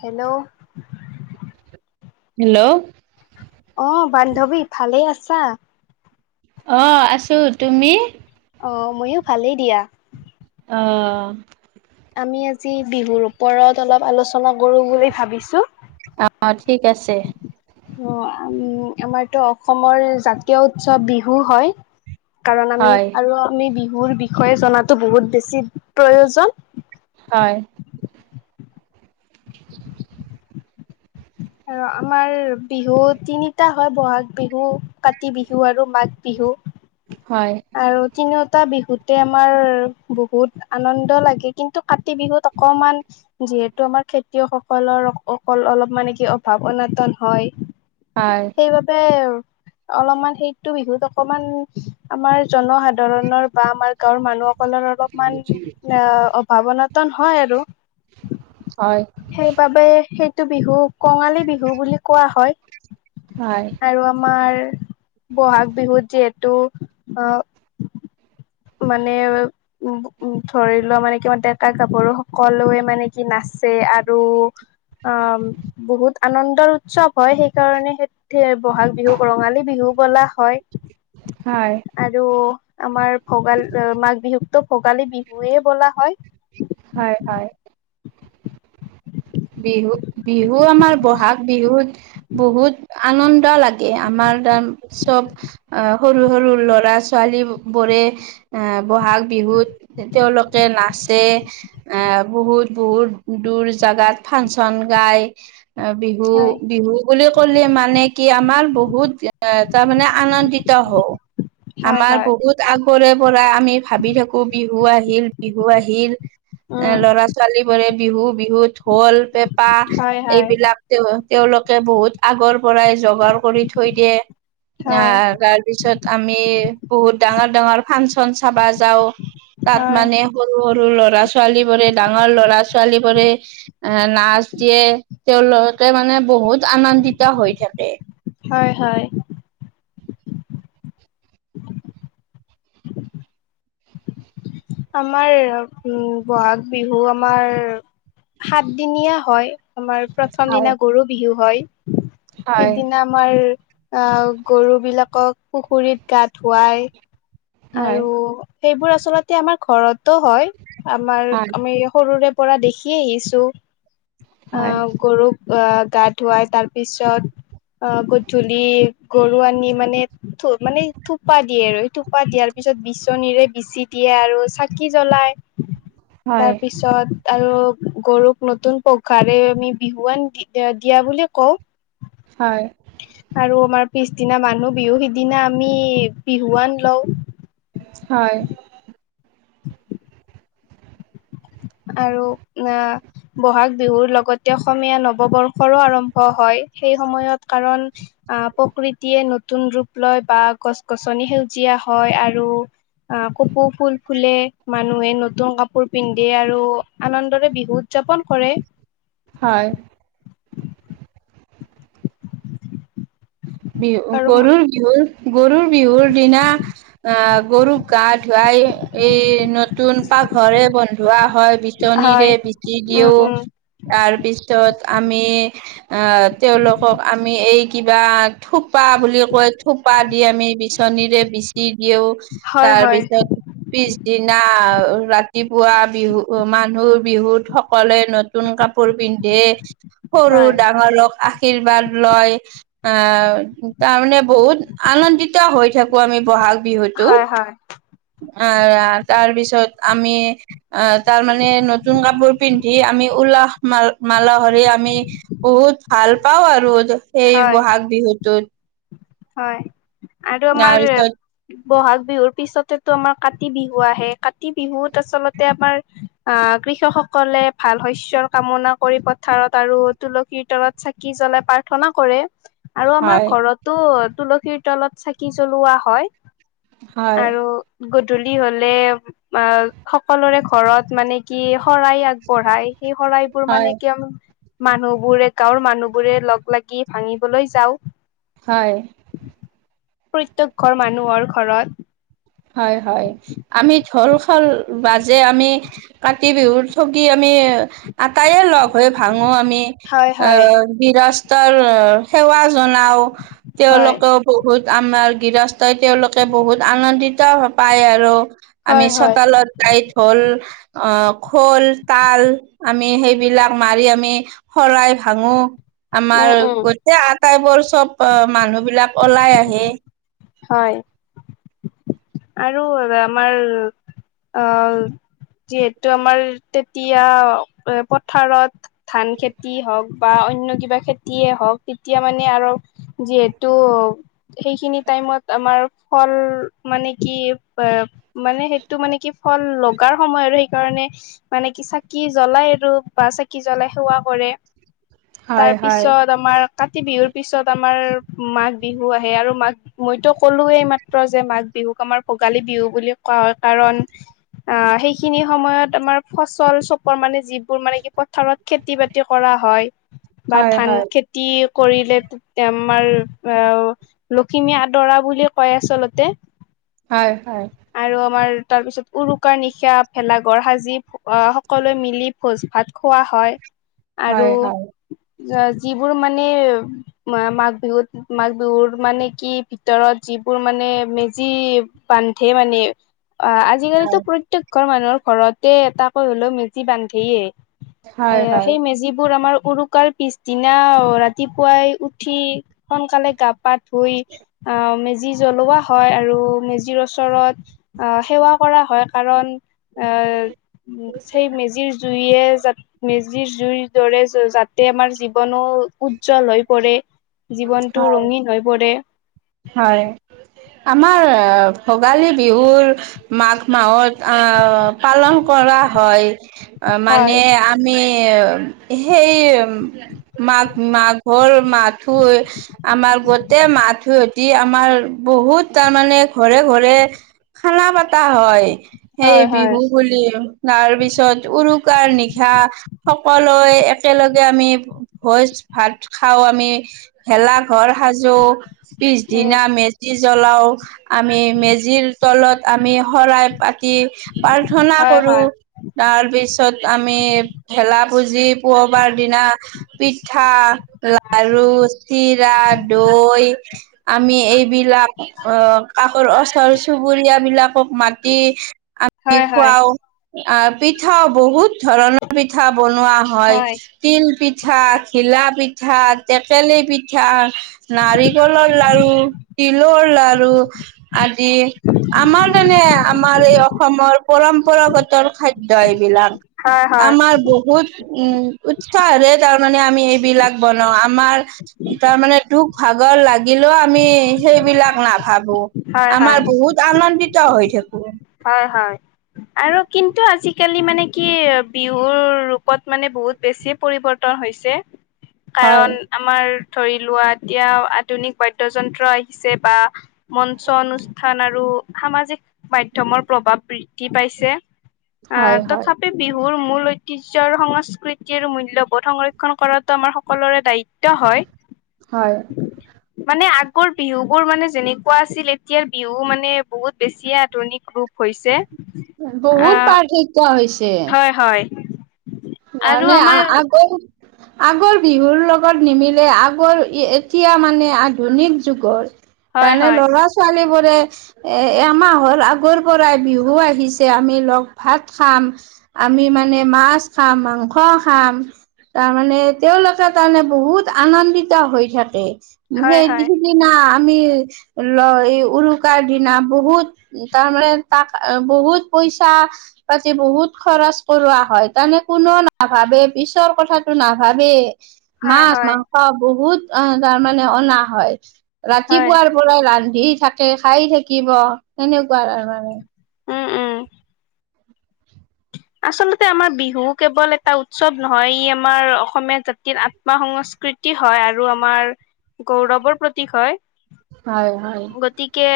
Hello. Hello. অ বান্ধৱী ভালেই আছা? অ আছো, তুমি? অ ময়ো ভালেই দিয়া অহ। আমি আজি বিহুৰ ওপৰত অলপ আলোচনা কৰোঁ বুলি ভাবিছোঁ। অ ঠিক আছে। অ উম আমাৰতো অসমৰ জাতীয় উৎসৱ বিহু হয়। কাৰণ আমি হয় আৰু আমি বিহুৰ বিষয়ে জনাটো বহুত বেছি প্ৰয়োজন। হয়। [inaudible] আৰু আমাৰ বিহু তিনিটা হয় বহাগ বিহু- কাতি বিহু আৰু মাঘ বিহু। হয় আৰু তিনিওটা বিহুতে আমাৰ বহুত আনন্দ লাগে কিন্তু কাতি বিহুত অকমান- যিহেতু আমাৰ খেতিয়কসকলৰ অকল অলপ মানে কি অভাৱ অনটন হয়। হয়। সেইবাবে, অলপমান সেইতটো বিহুত অকমান- আমাৰ জনসাধাৰণৰ বা আমাৰ গাঁওৰ মানুহসকলৰ অলপমান আ', অভাৱ বতন হয় আৰু। হয়। সেইবাবে সেইটো বিহু কঙালী বিহু বুলি কোৱা হয়। হয়। আৰু আমাৰ বহাগ বিহুত যিহেতু অ- মানে উ উ ধৰি লোৱা মানে কি ডেকা গাভৰু সকলোৱে মানে- কি নাচে আৰু আ', বহুত আনন্দৰ- চব হয় সেইকাৰণে সেই বহাগ বিহুক ৰঙালী বিহু বলা হয়। হয়। আৰু আমাৰ ভোগালী মাঘ বিহুকতো ভোগালী বিহুৱে বোলা হয়। হয় হয়। বিহু বিহু আমাৰ বহাগ বিহুত বহুত- আনন্দ লাগে আমাৰ দম চব। অ সৰু সৰু ল'ৰা ছোৱালী বোৰে অ বহাগ- বিহুত তেওঁলোকে নাচে বহুত বহুত দূৰ জাগাত- ফাংচন গাই। অ', বিহু হয় বিহু বুলি কলে মানে কি আমাৰ বহুত তাৰমানে আনন্দিত- হৈ, হয় আমাৰ হয় বহুত- আগৰে পৰা আমি ভাবি থাকো বিহু আহিল বিহু আহিল উম এ লৰা- ছোৱালী বোৰে বিহু বিহুত হল পেঁপা হয় হয় এইবিলাক- তেওঁ তেওঁলোকে বহুত আগৰ পৰাই জগাৰ কৰি থৈ দিয়ে। হয় আহ তাৰপিছত। আমি বহুত ডাঙৰ ডাঙৰ ফাংচন চাবা যাও তাত হয় মানে- সৰু সৰু লৰা ছোৱালী বোৰে ডাঙৰ লৰা ছোৱালী বোৰে- এ নাচ দিয়ে তেওঁলোকে মানে বহুত আনন্দিত হৈ থাকে। হয় হয়। [inaudible] আমাৰ উম বহাগ বিহু আমাৰ সাতদিনীয়া হয় আমাৰ প্ৰথম হয় দিনা গৰু বিহু হয়, হয় সিদিনা আমাৰ আ গৰু বিলাকক পুখুৰীত গা ধুৱাই। হয় আৰু সেইবোৰ আচলতে আমাৰ ঘৰতো হয় আমাৰ হয় আমি সৰুৰে পৰা দেখি আহিছো। হয় আহ গৰুক আহ গা ধুৱাই তাৰ পিছত আহ গধূলি গৰু আনি মানে থো মানে থোপা দিয়ে আৰু থোপা দিয়াৰ পিছত বিচনীৰে বিচি দিয়ে আৰু চাকি জ্বলাই তাৰ হয় পিছত আৰু গৰুক নতুন পঘাৰে আমি বিহুৱান দি দিয়া বুলি কওঁ। হয়। আৰু আমাৰ পিছদিনা মানুহ বিহু সিদিনা আমি বিহুৱান লও। হয়। আৰু আ বহাগ বিহুৰ লগতে অসমীয়া নৱবৰ্ষৰো আৰম্ভ হয়, সেই সময়ত কাৰণ আহ প্ৰকৃতিয়ে নতুন ৰূপ লয় বা গছ গছনি সেউজীয়া হয় আৰু আ কপৌ ফুল ফুলে, মানুহে নতুন কাপোৰ পি ন্ধে আৰু আনন্দৰে বিহু উদযাপন কৰে। হয়। বিহু আৰু গৰুৰ বিহুৰ গৰুৰ বিহুৰ দিনা আহ গৰুক গা ধুৱাই এই নতুন পাঘৰে বন্ধোৱা হয়। হয় বিচনিৰে বিচি উম দিওঁ। উম তাৰপিছত আমি তেওঁলোকক আমি এই কিবা থোপা বুলি কয়, থোপা দি আমি বিচনীৰে বিচি দিওঁ। হয় হয় তাৰপিছত পিছদিনা ৰাতিপুৱা বিহু মানুহৰ বিহুত সকলোৱে ন তুন কাপোৰ পিন্ধে। সৰু হয় ডাঙৰক আশীৰ্বাদ লয়, আহ তাৰমানে বহুত আনন্দিত হৈ থাকো আমি বহাগ বিহুতো। হয় হয় আহ', তাৰপিছত আমি আহ, তাৰমানানে নতুন কাপোৰ পিন্ধি আমি উলাস মাল মালাসৰে আমি বহুত ভাল পাওঁ আৰু সেই হয় বহাগ বিহুটোত। হয় আৰু আমাৰ তাৰপিছত বহাগ বিহুৰ পিছতেতো আমাৰ কাতি বিহু আহে, কাতি বিহুত আচলতে আমাৰ আহ', কৃষকসকলে ভাল শস্যৰ কামনা কৰি পথাৰত আৰু তুলসীৰ তলত চা কি জ্বলাই প্ৰাৰ্থনা কৰে। আৰু আমাৰ হয় ঘৰতো তুলসীৰ তলত চাকি জ্বলোৱা হয়। হয় আৰু গধূলি হ'লে আঁহ', সকলোৰে ঘৰত মানে কি শৰাই আগবঢ়ায়। সেই শৰাইবোৰ হয় মানে কিয়নো মানুহবোৰে গাঁৱৰ মানুহবোৰে লগ লাগি ভাঙিবলৈ যাওঁ। হয়। প্ৰত্যেক ঘৰ মানুহৰ ঘৰত হয় হয়। আমি ঢোল খোল বাজে আমি কাতি বিহুত ঠগী আমি আটায়ে লগ হৈ ভাঙো আমি। হয় হয় আহ গৃহস্থৰ সেৱা জনাও হয়, তেওঁলোকেও বহুত আমাৰ গৃহস্থই তেওঁলোকে বহুত আনন্দিত পায় আৰু আমি হয়, হয়, চোতালত টাইত হ'ল আহ খোল, তাল আমি সেইবিলাক মাৰি আমি শৰাই ভাঙো। আমাৰ উম, উম, গোটেই আটাইবোৰ চব মানুহ বিলাক ওলাই আহে। হয়। আৰু আমাৰ আহ যিহেতু আমাৰ তেতিয়াও পথাৰত ধান খেতি হওক বা অন্য কিবা খেতিয়ে হওক তেতিয়া মানে আৰু যিহেতু সেইখিনি টাইমত আমাৰ ফল মানে কি এ মানে সেইটো মানে কি ফল লগাৰ সময় আৰু সেইকাৰণে মানে কি চাকি জ্বলাই আৰু চাকি জ্বলাই সেৱা কৰে। তাৰ পিছত আমাৰ কাতি বিহুৰ পিছত আমাৰ মাঘ বিহু আহে আৰু মাঘ বি মইতো ক'লো এইমাত্ৰ যে মাঘ বিহুক আমাৰ ভোগালী বিহু বুলি কোৱা হয় কাৰণ আহ সেইখিনি সময়ত আমাৰ ফচল চপোৱাৰ মানে যিবোৰ মানে কি পথাৰত খেতি বাতি কৰা হয় বা হয় ধান হয় খে তি কৰিলে আমাৰ আও লখিমী আদৰা বুলি কয় আচলতে। হয় হয়। আৰু আমাৰ তাৰপিছত উৰুকাৰ নিশা ভেলাঘৰ সাজি আহ সকলোৱে মিলি ভোজ ভাত খোৱা হয় আৰু হয় হয় ৰা যিবোৰ মানেৰ মা মাঘ বিহুত মাঘ বিহুৰ মানে কি ভিতৰত যিবোৰ মানে মে যি বান্ধে মানে, আহ হয় আজিকালিতো প্ৰ তেক ঘৰ মানুহৰ ঘৰতে এটাকৈ হলেও মেজি বান্ধেয়ে। হয় [unintelligible] সেই মেজিবোৰ আমাৰ উৰুকাৰ পিছদিনা ৰাতি পুৱাই উঠি সোনকালে গা পা ধুই আহ মেজি জ্বলোৱা হয় আৰু মেজিৰ ওচৰত আহ সেৱা কৰা হয় কাৰণ আহ সেই মেজিৰ জুয়েৰ যাত মেজিৰ জুইৰ দৰে যাতে আমাৰ জী ৱনোৰ উজ্জ্বল হৈ পৰে, জীৱনতটো হয় ৰঙীন হৈ পৰে। হয় আমাৰ ভোগালী বিহুৰ মাঘ মাহত আহ পালন কৰা হয় মানে হয় আ মিৰ সেই মাঘ মাঘৰ মাথোৰ আমাৰ গোটেই মাহটো টি আমাৰ বহুত তাৰমানে ঘৰে ঘৰে খানা পতা হয়। সেই হয় হয় বিহু বুলি তাৰ পিছত উৰুকাৰ নিশা সকলোৱে একেলগে আমি ভোজ ভাত খাও আমি। ভেলা ঘৰ সাজু টো উম পিছদিনা মেজি জ্বলাওঁ আমি মেজিৰ তলত আমি শৰাই পাতি প্ৰাৰ্থনা হয় কৰো। হয় তাৰপিছত আমি ভেলা পূজিত পুৱবাৰ দিনা পিঠা, লাৰু চিৰা, দৈ আমি এইবিলাক অ কাষৰ ওচৰ চুবুৰীয়া বিলাকক মাতি আমি হয় হয় খুৱাও আহ পিঠাও বহুত ধৰণৰ পিঠা বনোৱা হয় তিল পিঠা, ঘিলা পিঠা, টেকেলি পিঠা, নাৰিকলৰ লাৰু তিলৰ লাৰু আদি আমাৰ তেনে আমাৰ এই অসমৰ পৰম্পৰাগতৰ খাদ্য এইবিলাক হয় হয় আমাৰ বহুত উম উৎসাহেৰে তাৰমানে আমি এইবিলাক বনাও আমাৰ তাৰমানে দুখ-ভাগৰ লাগ গিলেও আমি সেইবিলাক নাভাবো হয় আমাৰ হয় বহুত আনন্দিত হৈ থাকো হয় হয় আৰু কিন্তু আজি কালি মানে কি বিহুৰ ৰূপত মানে বহুত বেছিয়ে পৰিৱৰ্তন হৈছে হয় কাৰণ আমাৰ ধৰি লোৱা এতিয়া আধুনিক বাদ্যযন্ত্ৰ আহিছে বা মঞ্চ অনুষ্ঠান আৰু সামাজিক মধ্যমৰ প্ৰভাৱ বৃদ্ধি পাইছে হয় আহ হয় তথাপ বিহুৰ মূল ঐতিহ্য আৰু সংস্কৃতিৰ মূল্যবোধ সংৰক্ষণ কৰাটো আমাৰ সকলোৰে দায়ি ত্ব হয় হয় মানে আগৰ বিহু বোৰ মানে যেনেকুৱা আছিল এতিয়াৰ বিহু মানে বহুত বেছিয়ে আধুনিক গ্ৰুপ হৈছে বহুত আহ পাৰ্থক্য হৈছে হয় হয় আৰু মানে আ আমাৰ আগৰ আগৰ বিহুৰ লগত নিমিলে আগৰ এতিয়া মানে আধুনিক যুগৰ হয় তাৰনে হয় ল'ৰা-ছোৱালী বোৰে এ এমাহল আগৰ পৰাই বিহু আহিছে আমি লগ ভাত খাম আমি মানে মাছ খাম, মাংস খাম তাৰ মানে তেওঁলোকে তাৰমানে বহুত আনন্দিত হৈ থাকে হয় সেই হয় দি না আমি ল এই উৰুকাৰ দিনা বহুত উ তাৰমানে তাক বহুত পইচা পাতি বহুত খৰচ কৰোৱা হয় তানে কোনো নাভাবে পিছৰ কথাটো নাভাবে হয় মাছ, হয় মাং স বহুত অ' তাৰমানে অনা হয় হয় ৰাতিপুৱাৰ পৰাই ৰান্ধি থাকে, খাই থাকিব সেনেকুৱা তাৰমানে। উম উম। আচলতে আমাৰ বিহু কেৱল এটা উৎসৱ নহয় ই আমাৰ অসমীয়া জাতিৰ আ ত্ম সংস্কৃতি হয় আৰু আমাৰ গৌৰৱৰ প্ৰতীক হয়। হয় হয় গ তিকে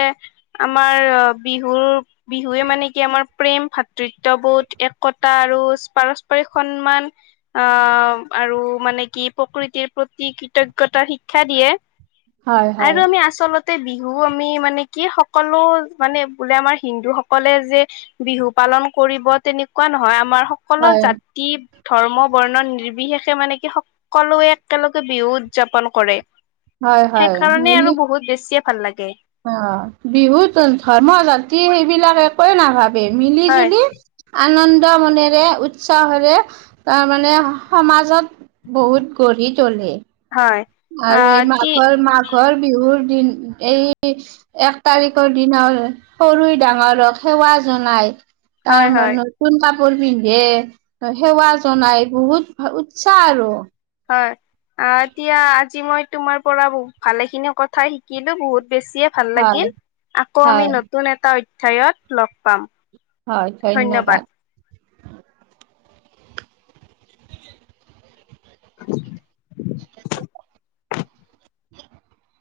আমাৰ বিহুৰ বিহুৱে মানে কি আমাৰ প্ৰেম, ভাতৃত্ববোধ, একতা আৰু পাৰস্পৰিক সন্মান আহ আৰু মানে কি প্ৰকৃতিৰ প্ৰতি কৃতজ্ঞতা শিক্ষা দিয়ে। হয় হয় আৰু আমি আচলত তে বিহু আমি মানে কি সকলো মানে বোলে আমাৰ হিন্দু সকলে যে বিহু পালন কৰিব তেনেকুৱা নহয় আমাৰ সকলো হয় জা কি, ধৰ্ম বৰ্ণন নিৰ্বিশেষে মানে কি, স কলোৱে, একেলগে বিহু উদযাপন কৰে, হয় হয় সেইকাৰণে মিলি আৰু বহুত বেছিই ভাল লাগে। অ, বিহুত ধৰ্ম জাতি সেইবিলাক একোৱে নাভাবে মিলি, হয় জুলি আনন্দ মনেৰে, উৎসাহেৰে, তাৰ মানে সমাজত বহুত গঢ়ি তোলে। হয়। আৰু এই আহ কি মাঘৰ, মাঘৰ বিহুৰ দিন, এই এক তাৰিখৰ দিনৰ, সৰু ডাঙৰক সেৱা জনাই। তাৰ হয় হয় মানত, [inaudible] সেৱা জনাই, বহুত উৎসাহ আৰু। হয়। আহ, এতিয়া আজি মই তোমাৰ পৰা ভালেখিনি কথা শিকিলো, বহুত বেছিয়ে ভাল হয় লাগিল, আকৌ আমি হয় নতুন এটা অধ্যায়ত লগ পাম। হয়, ধন্যবাদ। [inaudible] [inaudible]